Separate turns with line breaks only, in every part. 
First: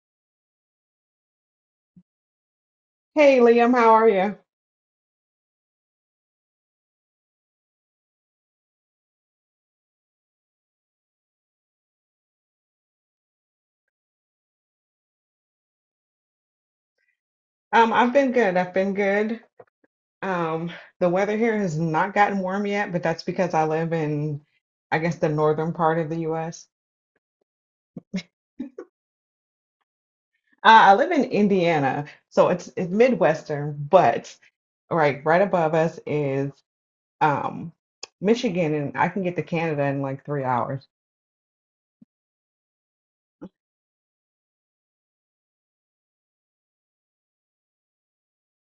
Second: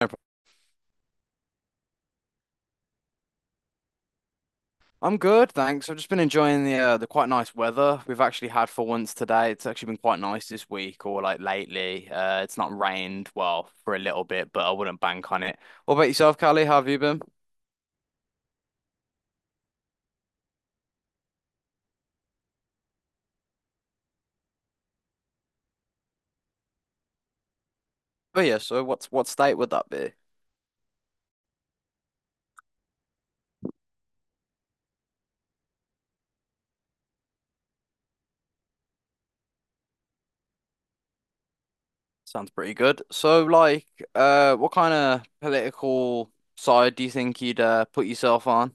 No prob-
Hey Liam, how are you?
I'm good, thanks. I've just been enjoying the quite nice weather we've actually had for once today. It's actually been quite nice this week or like lately. It's not rained well for a little bit, but I wouldn't bank on it. What about yourself, Callie? How have you been?
I've been good. Um, the weather here has not gotten warm yet, but that's because I live in, I guess, the northern part of the US.
Oh yeah, so what state would that be?
I live in Indiana, so it's Midwestern, but right above us is um Michigan, and I can get to Canada in like 3 hours.
Sounds pretty good. So like, what kind of political side do you think you'd put yourself on?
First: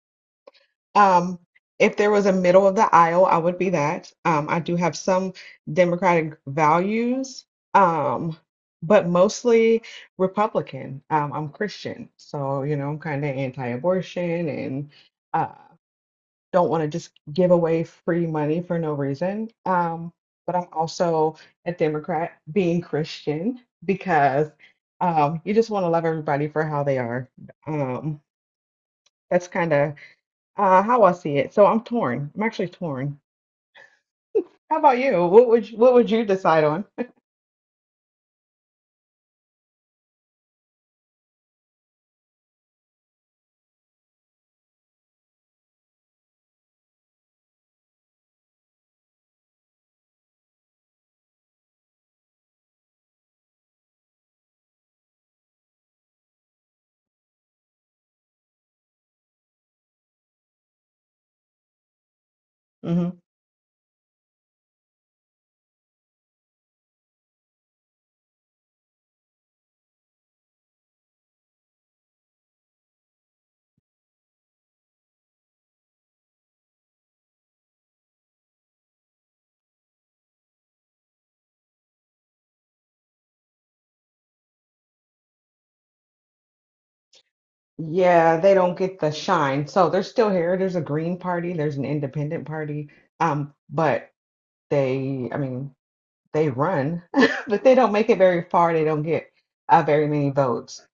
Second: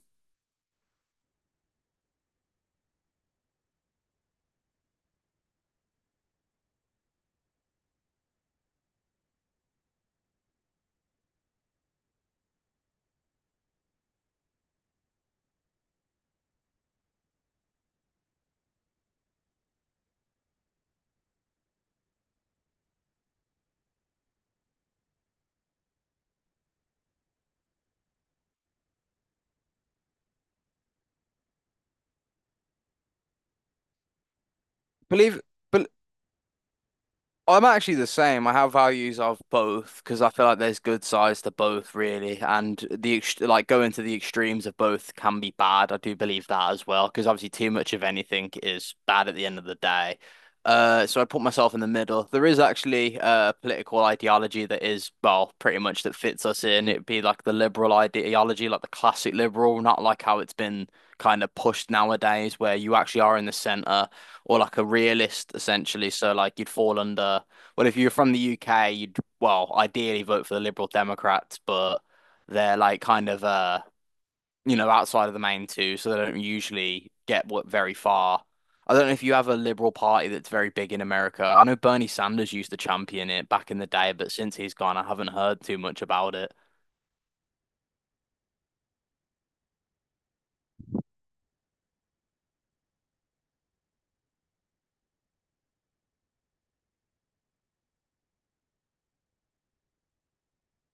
Um, if there was a middle of the aisle, I would be that. I do have some Democratic values, um, but mostly Republican. I'm Christian, so you know I'm kind of anti-abortion and uh, don't want to just give away free money for no reason. But I'm also a Democrat, being Christian, because you just want to love everybody for how they are. Um, that's kind of how I see it. So I'm torn. I'm actually torn. How about you?
Believe.
What would you decide on?
I'm actually the same. I have values of both because I feel like there's good sides to both, really, and the ex like going to the extremes of both can be bad. I do believe that as well because obviously too much of anything is bad at the end of the day. So I put myself in the middle. There is actually a political ideology that is, well, pretty much that fits us in. It'd be like the liberal ideology, like the classic liberal, not like how it's been kind of pushed nowadays, where you actually
hmm
are in the center or like a realist essentially. So like you'd fall under, well, if you're from the UK, you'd well ideally vote for the Liberal Democrats, but they're like kind of you know outside of the main two, so they don't usually get what very far. I don't know if you have a Liberal Party that's very big in America. I know Bernie Sanders used to champion it back in the day, but since he's gone, I haven't heard too much about it.
Yeah, they don't get the shine. So they're still here. There's a Green Party, there's an Independent Party. But they, I mean, they run, but they don't make it very far. They don't get very many votes.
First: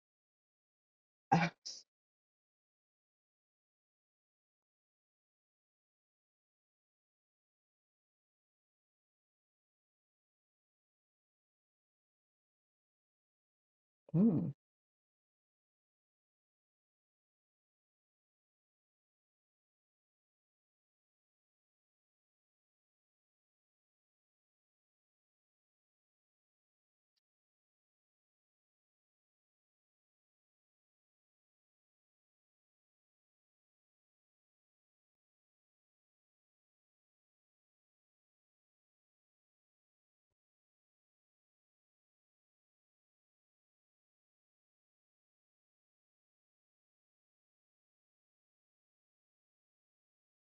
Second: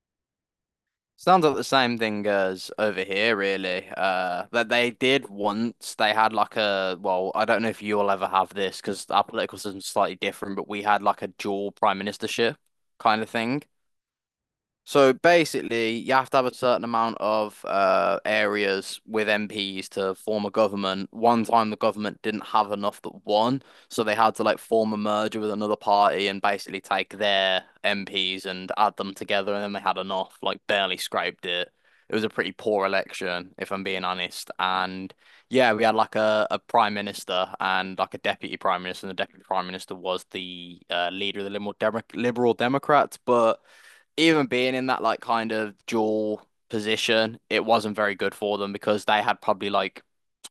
Sounds like the same thing as over here, really. That they did once. They had like well, I don't know if you'll ever have this because our political system's slightly different, but we had like a dual prime ministership kind of thing.
Mm,
So basically, you have to have a certain amount of areas with MPs to form a government. One time, the government didn't have enough that won, so they had to like form a merger with another party and basically take their MPs and add them together, and then they had enough, like barely scraped it. It was a pretty poor election, if I'm being honest. And yeah, we had like a prime minister and like a deputy prime minister, and the deputy prime minister was the leader of the Liberal Democrats, but even being in that like kind of dual position, it wasn't very good for them because they had probably like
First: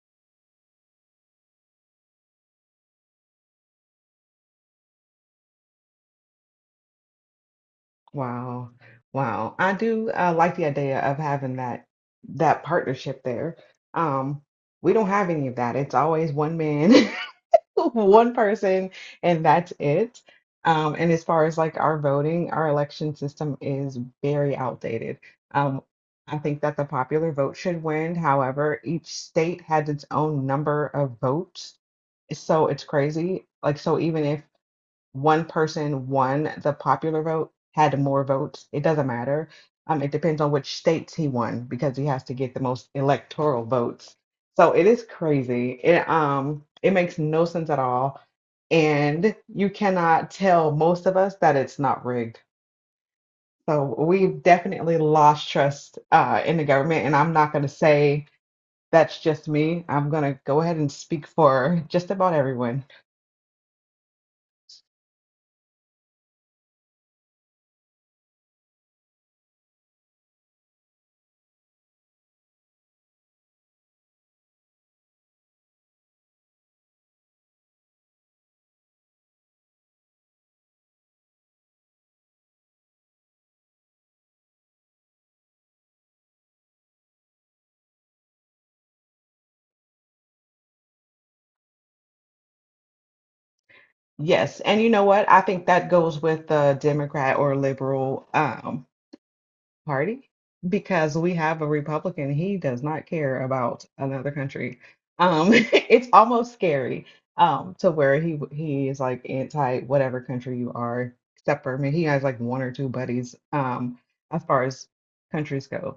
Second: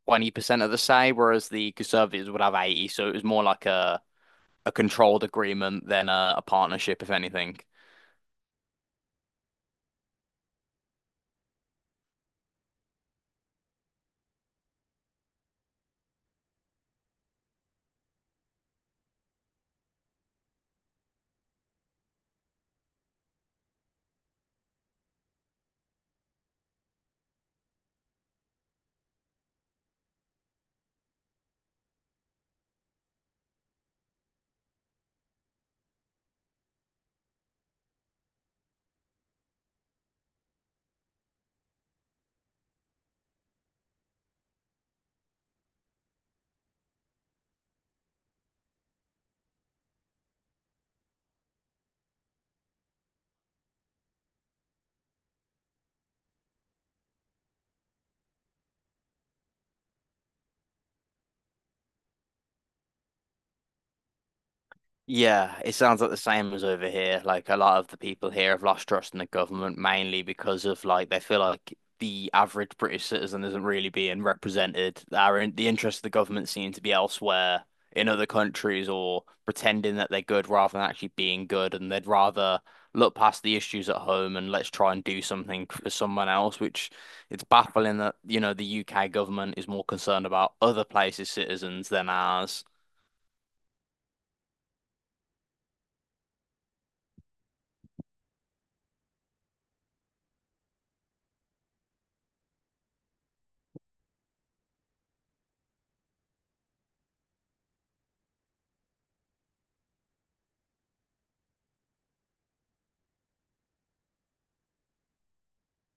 20% of the say, whereas the Conservatives would have 80. So it was more like a controlled agreement than a partnership, if anything.
wow. Wow. I do like the idea of having that partnership there. Um, we don't have any of that. It's always one man one person, and that's it. And as far as like our voting, our election system is very outdated. Um, I think that the popular vote should win. However, each state has its own number of votes, so it's crazy. Like, so even if one person won the popular vote, had more votes. It doesn't matter. It depends on which states he won because he has to get the most electoral votes. So it is crazy. It makes no sense at all. And you cannot tell most of us that it's not rigged. So we've definitely lost trust in the government. And I'm not going to say that's just me. I'm going to go ahead and speak for just about everyone.
Yeah, it sounds like the same as over here. Like a lot of the people here have lost trust in the government mainly because of like they feel like the average British citizen isn't really being represented. Our in the interests of the government seem to be elsewhere in other countries or pretending that they're good rather than actually being good, and they'd rather look past the issues at home and let's try and do something for someone else, which it's baffling that, you know, the UK government is more concerned about other places' citizens than ours.
Yes, and you know what? I think that goes with the Democrat or liberal party because we have a Republican. He does not care about another country. It's almost scary to where he is like anti whatever country you are, except for I mean, he has like one or two buddies as far as countries go.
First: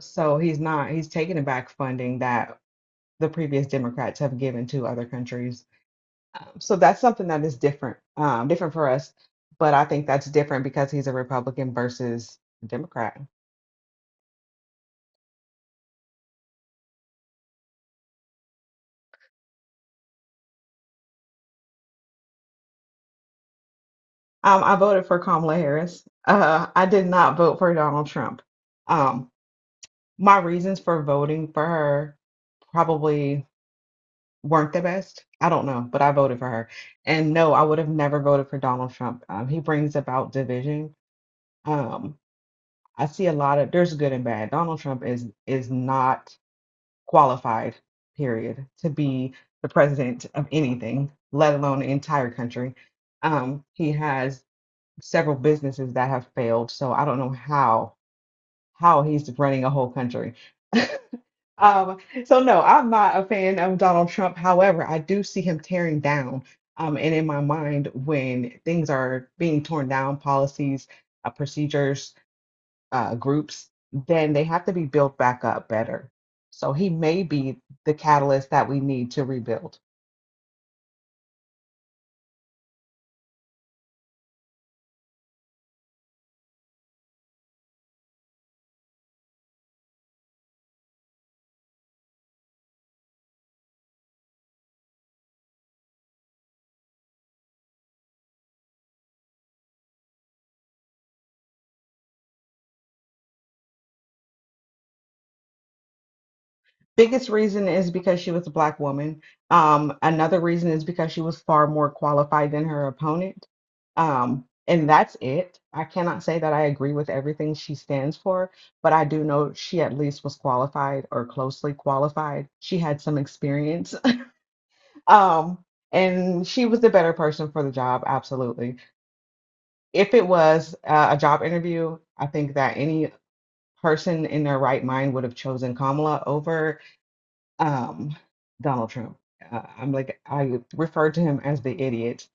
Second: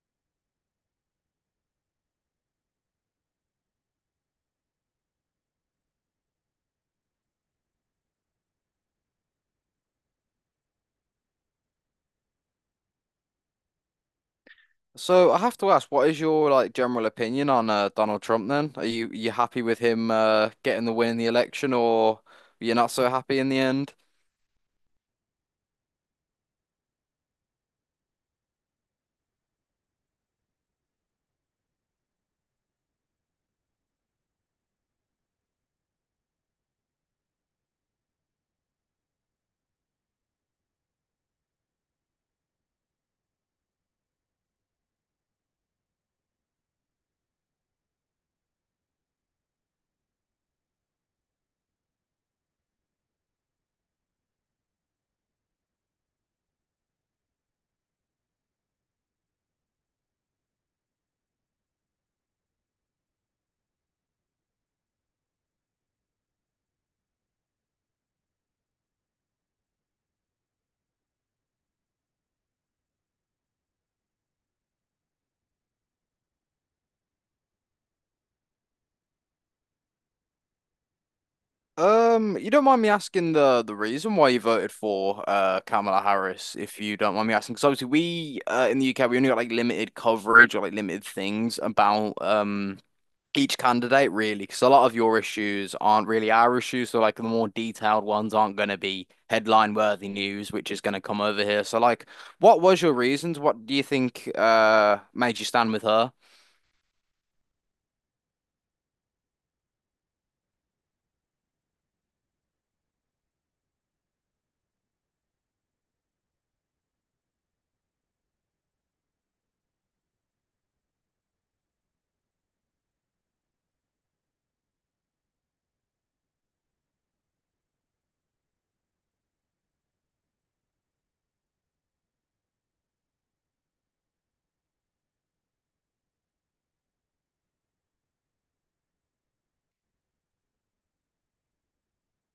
So he's not he's taking back funding that the previous Democrats have given to other countries, so that's something that is different, different for us. But I think that's different because he's a Republican versus a Democrat.
So I have to ask, what is your like general opinion on Donald Trump then? Are you happy with him getting the win in the election, or you're not so happy in the end?
I voted for Kamala Harris. I did not vote for Donald Trump. Um, my reasons for voting for her probably weren't the best. I don't know, but I voted for her. And no, I would have never voted for Donald Trump. He brings about division. Um, I see a lot of there's good and bad. Donald Trump is not qualified, period, to be the president of anything, let alone the entire country. He has several businesses that have failed, so I don't know how he's running a whole country. Um, so no, I'm not a fan of Donald Trump. However, I do see him tearing down. And in my mind, when things are being torn down, policies, procedures, groups, then they have to be built back up better. So he may be the catalyst that we need to rebuild.
You don't mind me asking the reason why you voted for Kamala Harris, if you don't mind me asking, because obviously we in the UK we only got like limited coverage or like limited things about each candidate really because a lot of your issues aren't really our issues so like the more detailed ones aren't going to be headline worthy news which is going to come over here so like what was your reasons what do you think made you stand with her.
Biggest reason is because she was a black woman. Another reason is because she was far more qualified than her opponent. And that's it. I cannot say that I agree with everything she stands for, but I do know she at least was qualified or closely qualified. She had some experience. Um, and she was the better person for the job, absolutely. If it was a job interview, I think that any person in their right mind would have chosen Kamala over um, Donald Trump. I'm like, I refer to him as the idiot,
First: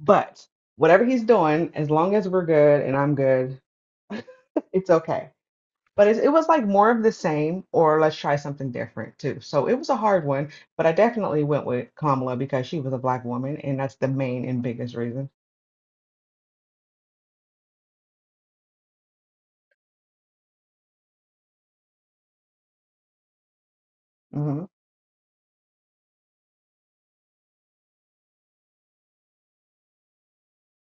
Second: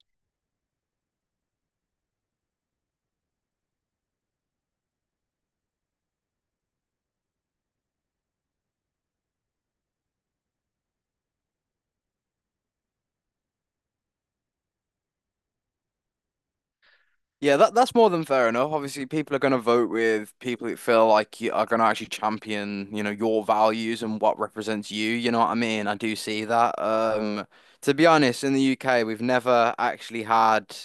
but whatever he's doing, as long as we're good and I'm good, it's okay. But it was like more of the same, or let's try something different too. So it was a hard one, but I definitely went with Kamala because she was a black woman, and that's the main and biggest reason.
Yeah, that that's more than fair enough. Obviously, people are going to vote with people that feel like you are going to actually champion, you know, your values and what
hmm
represents you. You know what I mean? I do see that. To be honest, in the UK, we've never actually had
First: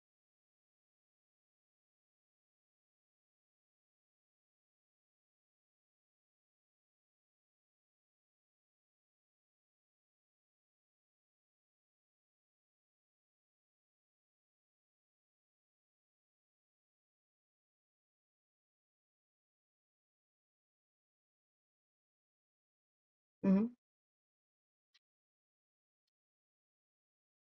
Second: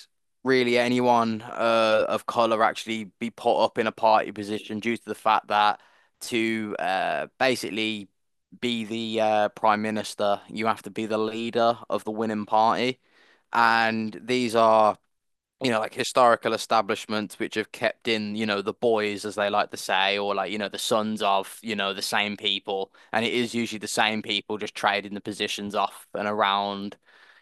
really anyone of color actually be put up in a party position due to the fact that to basically be the prime minister, you have to be the leader of the winning party, and these are you know, like historical establishments which have kept in, you know, the boys, as they like to say, or like, you know, the sons of, you know, the same people. And it is
hmm
usually the same people just trading the positions off and around,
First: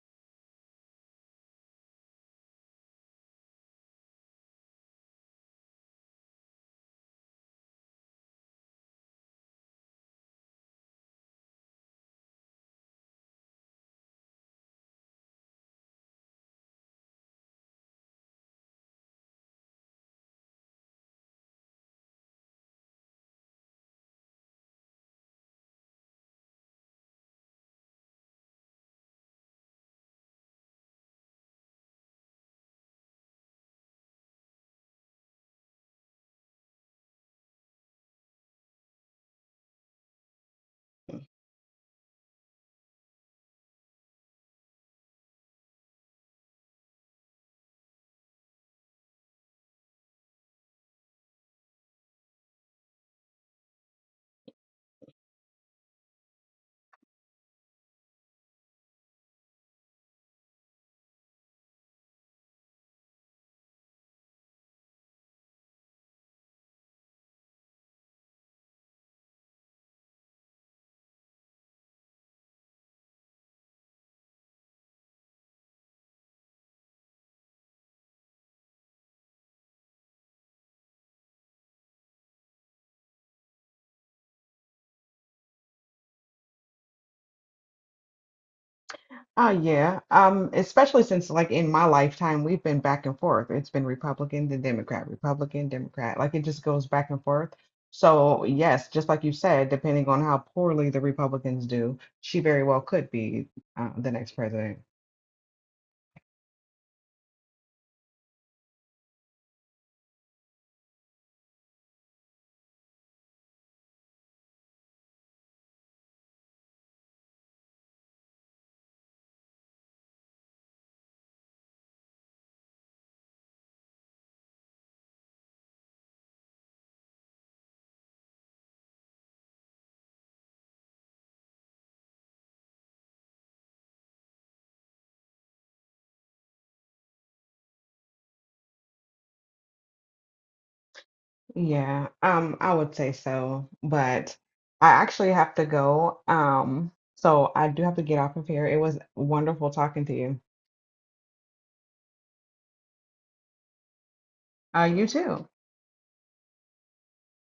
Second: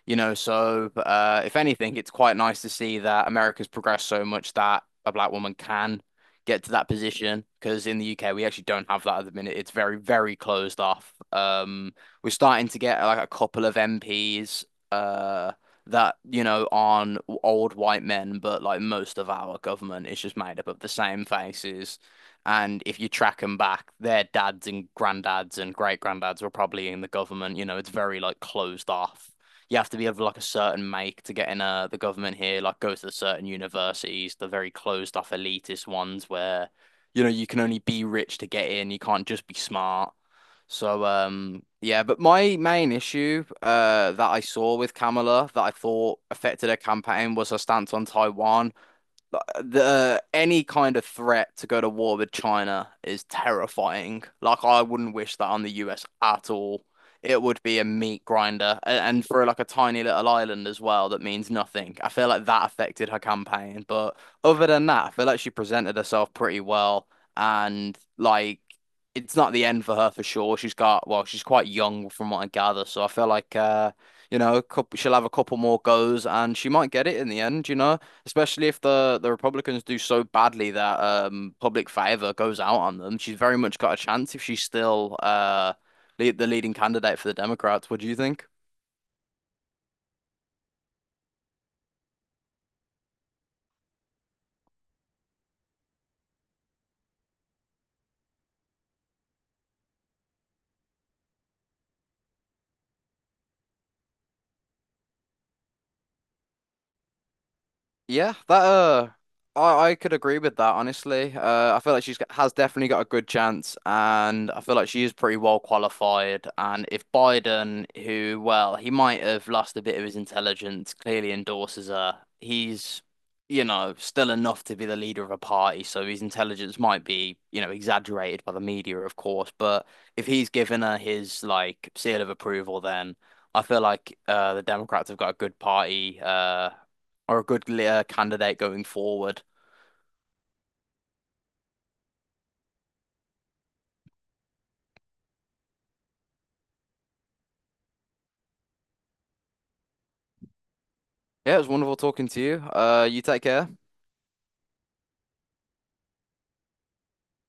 you know. So, if anything, it's quite nice to see that America's progressed so much that a black woman can get to that position. Because in the UK, we actually don't have that at the minute. It's very, very closed off. We're starting to get like a couple of MPs. Uh, that, you know, aren't old white men, but like most of our government is just made up of the same faces. And if you track them back, their dads and granddads and great granddads were probably in the government. You know, it's very like closed off. You have to be of like a certain make to get in the government here, like go to the certain universities, the very closed off elitist ones where, you know, you can only be rich to get in. You can't just be smart. So yeah, but my main issue that I saw with Kamala that I thought affected her campaign was her stance on Taiwan. The any kind of threat to go to war with China is terrifying. Like I wouldn't wish that on the US at all. It would be a meat grinder, A- and for like a tiny little island as well, that means nothing. I feel like that affected her campaign, but other than that, I feel like she presented herself pretty well, and like it's not the end for her for sure. She's got well, she's quite young from what I gather, so I feel like you know, she'll have a couple more goes, and she might get it in the end. You know especially if the Republicans do so badly that public favor goes out on them. She's very much got a chance if she's still the leading candidate for the Democrats. What do you think?
Oh yeah. Especially since like in my lifetime we've been back and forth. It's been Republican, then Democrat, Republican, Democrat. Like it just goes back and forth. So yes, just like you said, depending on how poorly the Republicans do, she very well could be the next president.
Yeah, that uh, I could agree with that honestly. I feel like has definitely got a good chance, and I feel like she is pretty well qualified. And if Biden, who well, he might have lost a bit of his intelligence, clearly endorses her, he's you know still enough to be the leader of a party, so his intelligence might be you know exaggerated by the media, of course. But if he's given her his like seal of approval, then. I feel like the Democrats have got a good party. Are a good candidate going forward.
Yeah, I would say so, but I actually have to go. So I do have to get off of here. It was wonderful talking to you.
Yeah, it was wonderful talking to you. You take care.
You too.